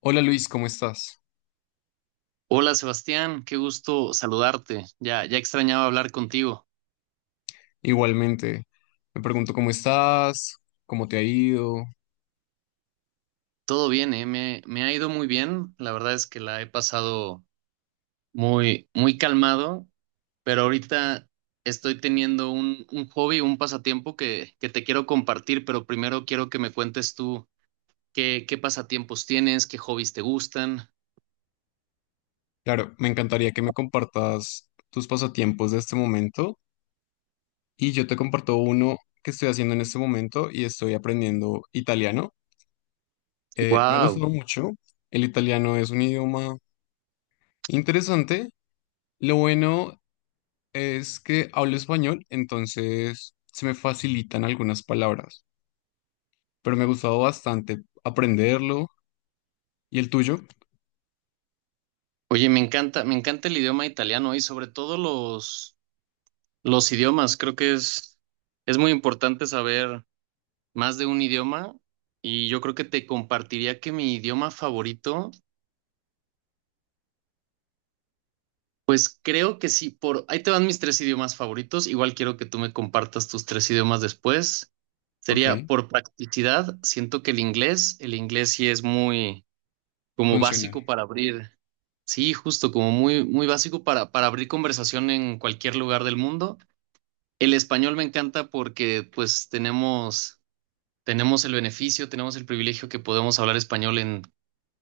Hola Luis, ¿cómo estás? Hola Sebastián, qué gusto saludarte. Ya, ya extrañaba hablar contigo. Igualmente, me pregunto cómo estás, cómo te ha ido. Todo bien, ¿eh? Me ha ido muy bien. La verdad es que la he pasado muy, muy calmado, pero ahorita estoy teniendo un hobby, un pasatiempo que te quiero compartir, pero primero quiero que me cuentes tú qué pasatiempos tienes, qué hobbies te gustan. Claro, me encantaría que me compartas tus pasatiempos de este momento y yo te comparto uno que estoy haciendo en este momento y estoy aprendiendo italiano. Me ha Wow. gustado mucho, el italiano es un idioma interesante. Lo bueno es que hablo español, entonces se me facilitan algunas palabras, pero me ha gustado bastante aprenderlo. ¿Y el tuyo? Oye, me encanta el idioma italiano y sobre todo los idiomas. Creo que es muy importante saber más de un idioma y yo creo que te compartiría que mi idioma favorito, creo que sí, por ahí te van mis tres idiomas favoritos, igual quiero que tú me compartas tus tres idiomas después. Ok, Sería por practicidad, siento que el inglés sí es muy como funciona. básico para abrir, sí, justo como muy muy básico para abrir conversación en cualquier lugar del mundo. El español me encanta porque pues tenemos el beneficio, tenemos el privilegio que podemos hablar español en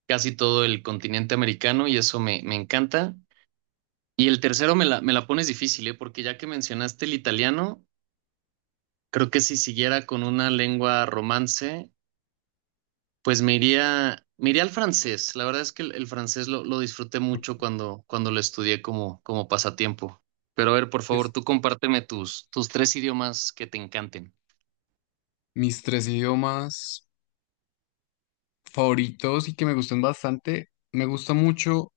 casi todo el continente americano y eso me encanta. Y el tercero me la pones difícil, ¿eh? Porque ya que mencionaste el italiano, creo que si siguiera con una lengua romance, pues me iría al francés. La verdad es que el francés lo disfruté mucho cuando lo estudié como pasatiempo. Pero a ver, por favor, Pues, tú compárteme tus tres idiomas que te encanten. mis tres idiomas favoritos y que me gustan bastante, me gusta mucho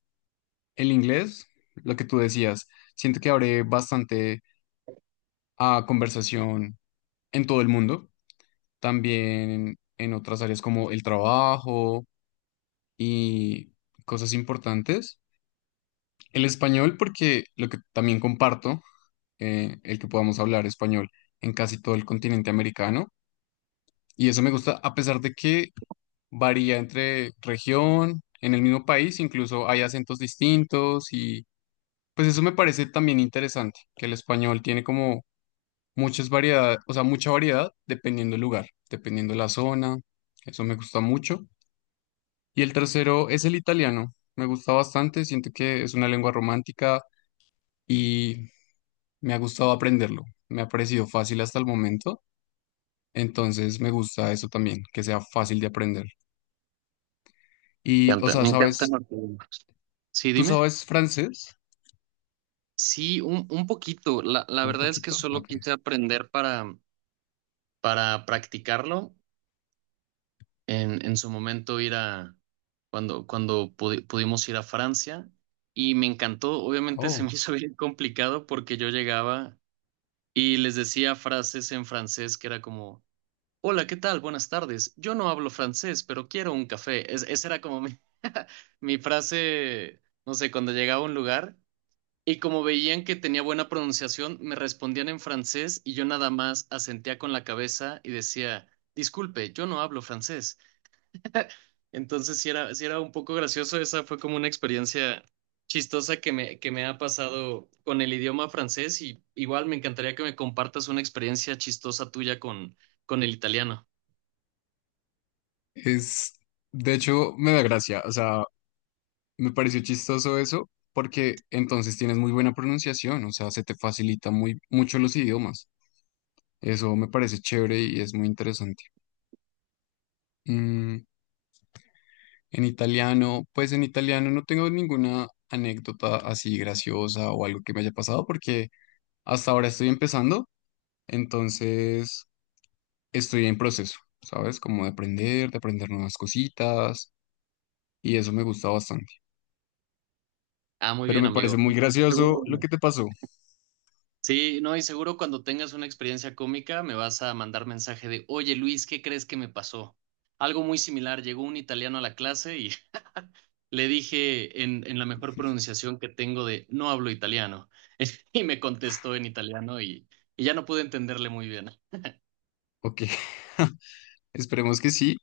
el inglés, lo que tú decías. Siento que abre bastante a conversación en todo el mundo, también en otras áreas como el trabajo y cosas importantes. El español, porque lo que también comparto, el que podamos hablar español en casi todo el continente americano. Y eso me gusta, a pesar de que varía entre región, en el mismo país, incluso hay acentos distintos y pues eso me parece también interesante, que el español tiene como muchas variedades, o sea, mucha variedad dependiendo del lugar, dependiendo de la zona, eso me gusta mucho. Y el tercero es el italiano, me gusta bastante, siento que es una lengua romántica y me ha gustado aprenderlo, me ha parecido fácil hasta el momento, entonces me gusta eso también, que sea fácil de aprender. Me Y, o encanta, sea, me encantan ¿sabes? los idiomas. Sí, ¿Tú dime. sabes francés? Sí, un poquito. La Un verdad es que poquito, solo ok. quise aprender para practicarlo en su momento ir a, cuando pudimos ir a Francia y me encantó, obviamente se Oh, me hizo bien complicado porque yo llegaba y les decía frases en francés que era como, hola, ¿qué tal? Buenas tardes. Yo no hablo francés, pero quiero un café. Esa era como mi, mi frase, no sé, cuando llegaba a un lugar. Y como veían que tenía buena pronunciación, me respondían en francés y yo nada más asentía con la cabeza y decía, disculpe, yo no hablo francés. Entonces sí era un poco gracioso, esa fue como una experiencia chistosa que me ha pasado con el idioma francés y igual me encantaría que me compartas una experiencia chistosa tuya con el italiano. es, de hecho, me da gracia, o sea, me pareció chistoso eso, porque entonces tienes muy buena pronunciación, o sea, se te facilita muy, mucho los idiomas. Eso me parece chévere y es muy interesante. Mm, en italiano, pues en italiano no tengo ninguna anécdota así graciosa o algo que me haya pasado, porque hasta ahora estoy empezando, entonces estoy en proceso, ¿sabes? Como de aprender nuevas cositas y eso me gusta bastante. Ah, muy Pero bien, me parece amigo. muy gracioso lo que Seguro. te pasó. Sí, no, y seguro cuando tengas una experiencia cómica me vas a mandar mensaje de, oye Luis, ¿qué crees que me pasó? Algo muy similar, llegó un italiano a la clase. Le dije en la mejor pronunciación que tengo de no hablo italiano. Y me contestó en italiano y ya no pude entenderle muy bien. Ok, esperemos que sí.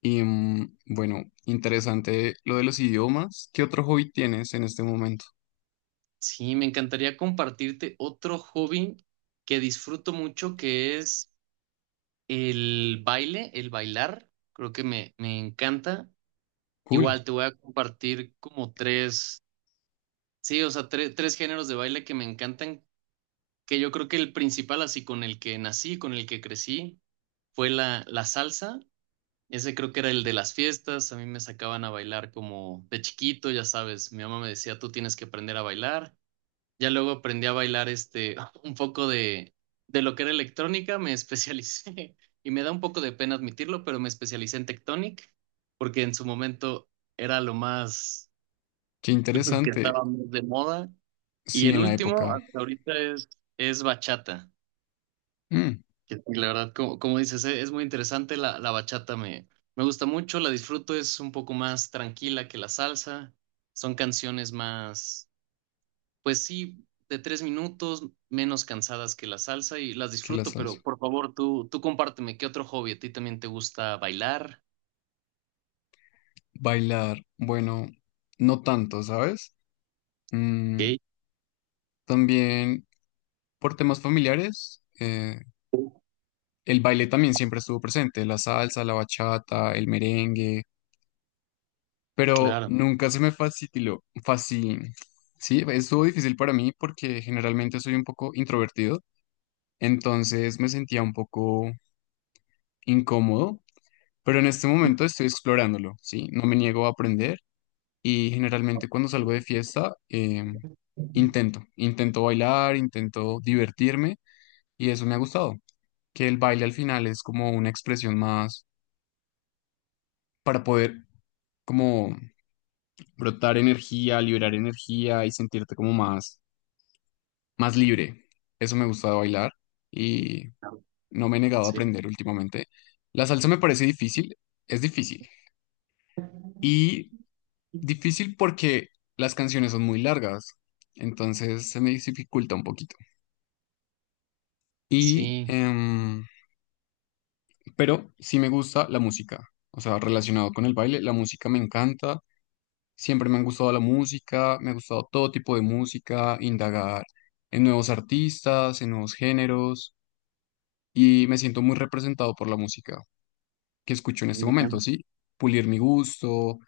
Y mm, bueno, interesante lo de los idiomas. ¿Qué otro hobby tienes en este momento? Sí, me encantaría compartirte otro hobby que disfruto mucho, que es el baile, el bailar. Creo que me encanta. Cool, Igual te voy a compartir como tres, sí, o sea, tres géneros de baile que me encantan, que yo creo que el principal, así con el que nací, con el que crecí, fue la salsa. Ese creo que era el de las fiestas, a mí me sacaban a bailar como de chiquito, ya sabes, mi mamá me decía, tú tienes que aprender a bailar. Ya luego aprendí a bailar un poco de lo que era electrónica, me especialicé y me da un poco de pena admitirlo, pero me especialicé en Tectonic porque en su momento era qué lo que interesante. estaba más de moda y Sí, el en la último época. hasta ahorita es bachata. Mm, Que sí, la verdad, como dices, es muy interesante. La bachata me gusta mucho, la disfruto, es un poco más tranquila que la salsa. Son canciones más, pues sí, de 3 minutos, menos cansadas que la salsa y las que la disfruto, salsa. pero por favor, tú compárteme, ¿qué otro hobby? ¿A ti también te gusta bailar? Bailar, bueno, no tanto, ¿sabes? Mm, Ok, también por temas familiares, el baile también siempre estuvo presente, la salsa, la bachata, el merengue pero claro. nunca se me facilitó, fácil, sí, estuvo difícil para mí porque generalmente soy un poco introvertido, entonces me sentía un poco incómodo, pero en este momento estoy explorándolo, sí, no me niego a aprender y generalmente cuando salgo de fiesta intento bailar, intento divertirme y eso me ha gustado, que el baile al final es como una expresión más para poder como brotar energía, liberar energía y sentirte como más más libre. Eso me gusta de bailar y no me he negado a Sí, aprender últimamente. La salsa me parece difícil, es difícil. Y difícil porque las canciones son muy largas, entonces se me dificulta un poquito. Y, sí, pero sí me gusta la música, o sea, relacionado con el baile, la música me encanta. Siempre me han gustado la música, me ha gustado todo tipo de música, indagar en nuevos artistas, en nuevos géneros, y me siento muy representado por la música que escucho en este muy momento, bien. ¿sí? Pulir mi gusto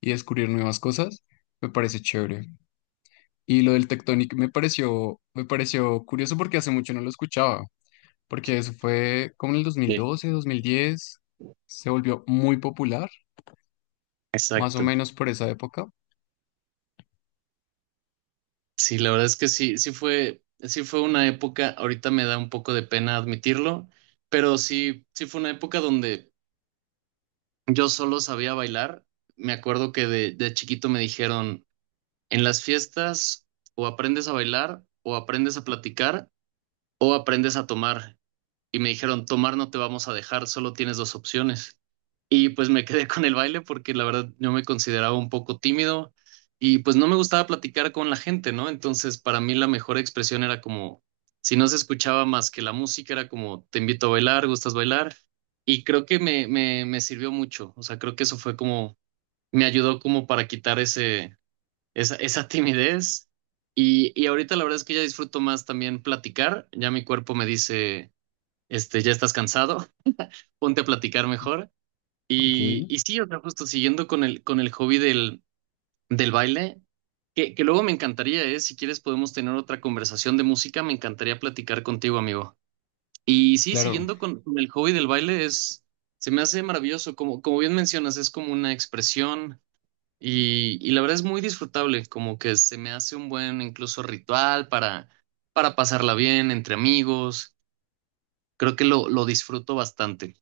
y descubrir nuevas cosas, me parece chévere. Y lo del Tectonic me pareció curioso porque hace mucho no lo escuchaba, porque eso fue como en el Sí, 2012, 2010, se volvió muy popular, más o exacto. menos por esa época. Sí, la verdad es que sí, sí fue una época, ahorita me da un poco de pena admitirlo, pero sí, sí fue una época donde yo solo sabía bailar. Me acuerdo que de chiquito me dijeron, en las fiestas o aprendes a bailar, o aprendes a platicar, o aprendes a tomar. Y me dijeron, tomar no te vamos a dejar, solo tienes dos opciones. Y pues me quedé con el baile porque la verdad yo me consideraba un poco tímido y pues no me gustaba platicar con la gente, ¿no? Entonces para mí la mejor expresión era como, si no se escuchaba más que la música, era como, te invito a bailar, ¿gustas bailar? Y creo que me sirvió mucho, o sea, creo que eso fue como, me ayudó como para quitar esa timidez. Y ahorita la verdad es que ya disfruto más también platicar, ya mi cuerpo me dice, ya estás cansado, ponte a platicar mejor. Ok. Y sí, o sea, justo siguiendo con el hobby del baile, que luego me encantaría, ¿eh? Si quieres podemos tener otra conversación de música, me encantaría platicar contigo, amigo. Y sí, Claro, siguiendo con el hobby del baile, es, se me hace maravilloso, como bien mencionas, es como una expresión y la verdad es muy disfrutable, como que se me hace un buen incluso ritual para pasarla bien entre amigos, creo que lo disfruto bastante.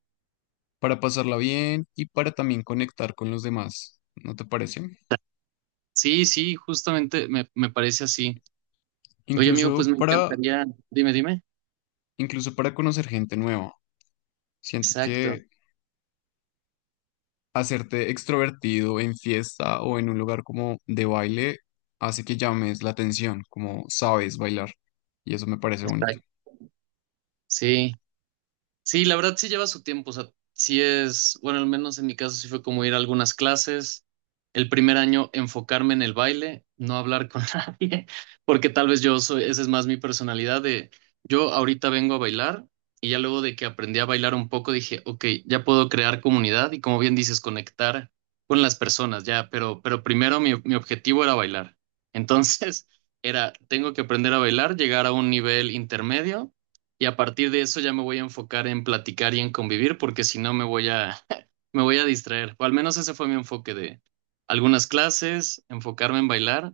para pasarla bien y para también conectar con los demás, ¿no te parece? Sí, sí, justamente me parece así. Oye, amigo, Incluso pues me para, encantaría. Dime, dime. Incluso para conocer gente nueva. Siento Exacto. que hacerte extrovertido en fiesta o en un lugar como de baile hace que llames la atención, como sabes bailar. Y eso me parece Está. bonito. Sí. Sí, la verdad sí lleva su tiempo, o sea, sí es, bueno, al menos en mi caso sí fue como ir a algunas clases, el primer año enfocarme en el baile, no hablar con nadie, porque tal vez yo soy, esa es más mi personalidad de, yo ahorita vengo a bailar y ya luego de que aprendí a bailar un poco dije, ok, ya puedo crear comunidad y como bien dices, conectar con las personas, ya, pero primero mi objetivo era bailar. Entonces era, tengo que aprender a bailar, llegar a un nivel intermedio y a partir de eso ya me voy a enfocar en platicar y en convivir, porque si no me voy a, me voy a distraer. O al menos ese fue mi enfoque de algunas clases, enfocarme en bailar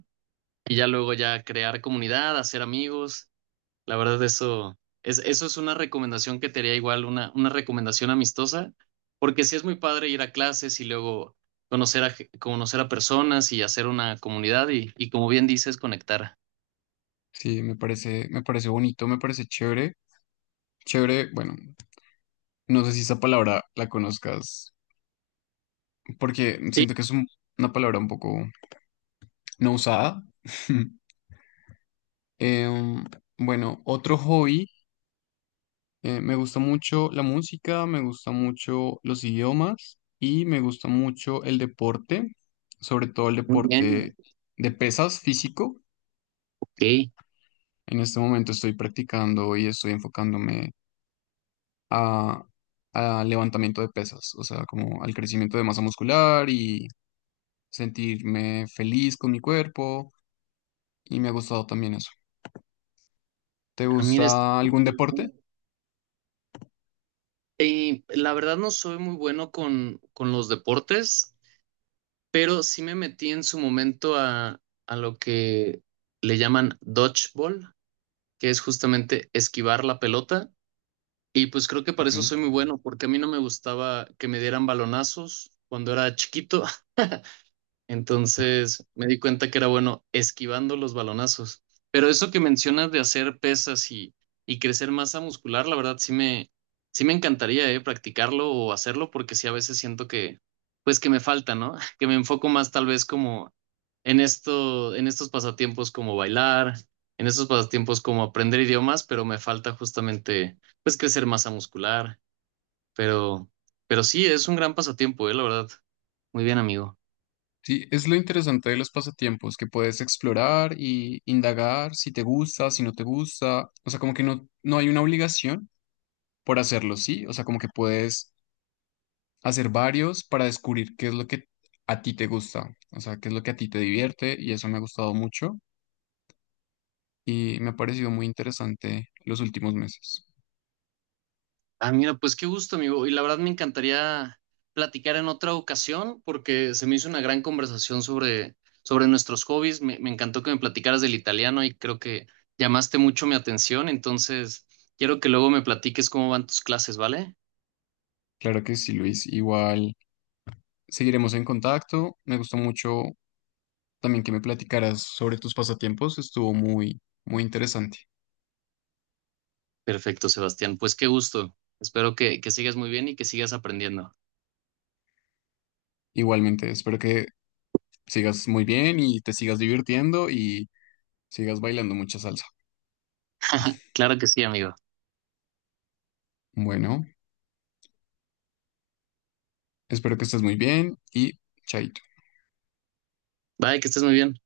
y ya luego ya crear comunidad, hacer amigos. La verdad, eso es una recomendación que te haría igual, una recomendación amistosa, porque sí es muy padre ir a clases y luego conocer a personas y hacer una comunidad y como bien dices, conectar. Sí, me parece bonito, me parece chévere. Chévere, bueno, no sé si esa palabra la conozcas, porque Sí, siento que es un- una palabra un poco no usada. Em, bueno, otro hobby. Me gusta mucho la música, me gusta mucho los idiomas y me gusta mucho el deporte, sobre todo el muy bien. deporte de pesas físico. Ok. En este momento estoy practicando y estoy enfocándome a, a levantamiento de pesas, o sea, como al crecimiento de masa muscular y sentirme feliz con mi cuerpo y me ha gustado también eso. ¿Te Ah, mira, esto. gusta algún deporte? Y la verdad no soy muy bueno con los deportes, pero sí me metí en su momento a lo que le llaman dodgeball, que es justamente esquivar la pelota. Y pues creo que para Ok. eso soy muy bueno, porque a mí no me gustaba que me dieran balonazos cuando era chiquito. Entonces me di cuenta que era bueno esquivando los balonazos. Pero eso que mencionas de hacer pesas y crecer masa muscular, la verdad sí me encantaría practicarlo o hacerlo porque sí a veces siento que, pues que me falta, ¿no? Que me enfoco más tal vez como en esto, en estos pasatiempos como bailar, en estos pasatiempos como aprender idiomas, pero me falta justamente pues crecer masa muscular. Pero, pero sí, es un gran pasatiempo, la verdad. Muy bien, amigo. Sí, es lo interesante de los pasatiempos, que puedes explorar y indagar si te gusta, si no te gusta, o sea, como que no, no hay una obligación por hacerlo, ¿sí? O sea, como que puedes hacer varios para descubrir qué es lo que a ti te gusta, o sea, qué es lo que a ti te divierte y eso me ha gustado mucho y me ha parecido muy interesante los últimos meses. Ah, mira, pues qué gusto, amigo. Y la verdad me encantaría platicar en otra ocasión porque se me hizo una gran conversación sobre nuestros hobbies. Me encantó que me platicaras del italiano y creo que llamaste mucho mi atención. Entonces, quiero que luego me platiques cómo van tus clases, ¿vale? Claro que sí, Luis, igual seguiremos en contacto, me gustó mucho también que me platicaras sobre tus pasatiempos, estuvo muy, muy interesante. Perfecto, Sebastián. Pues qué gusto. Espero que sigas muy bien y que sigas aprendiendo. Igualmente, espero que sigas muy bien y te sigas divirtiendo y sigas bailando mucha salsa. Claro que sí, amigo. Bueno, espero que estés muy bien y chaito. Bye, que estés muy bien.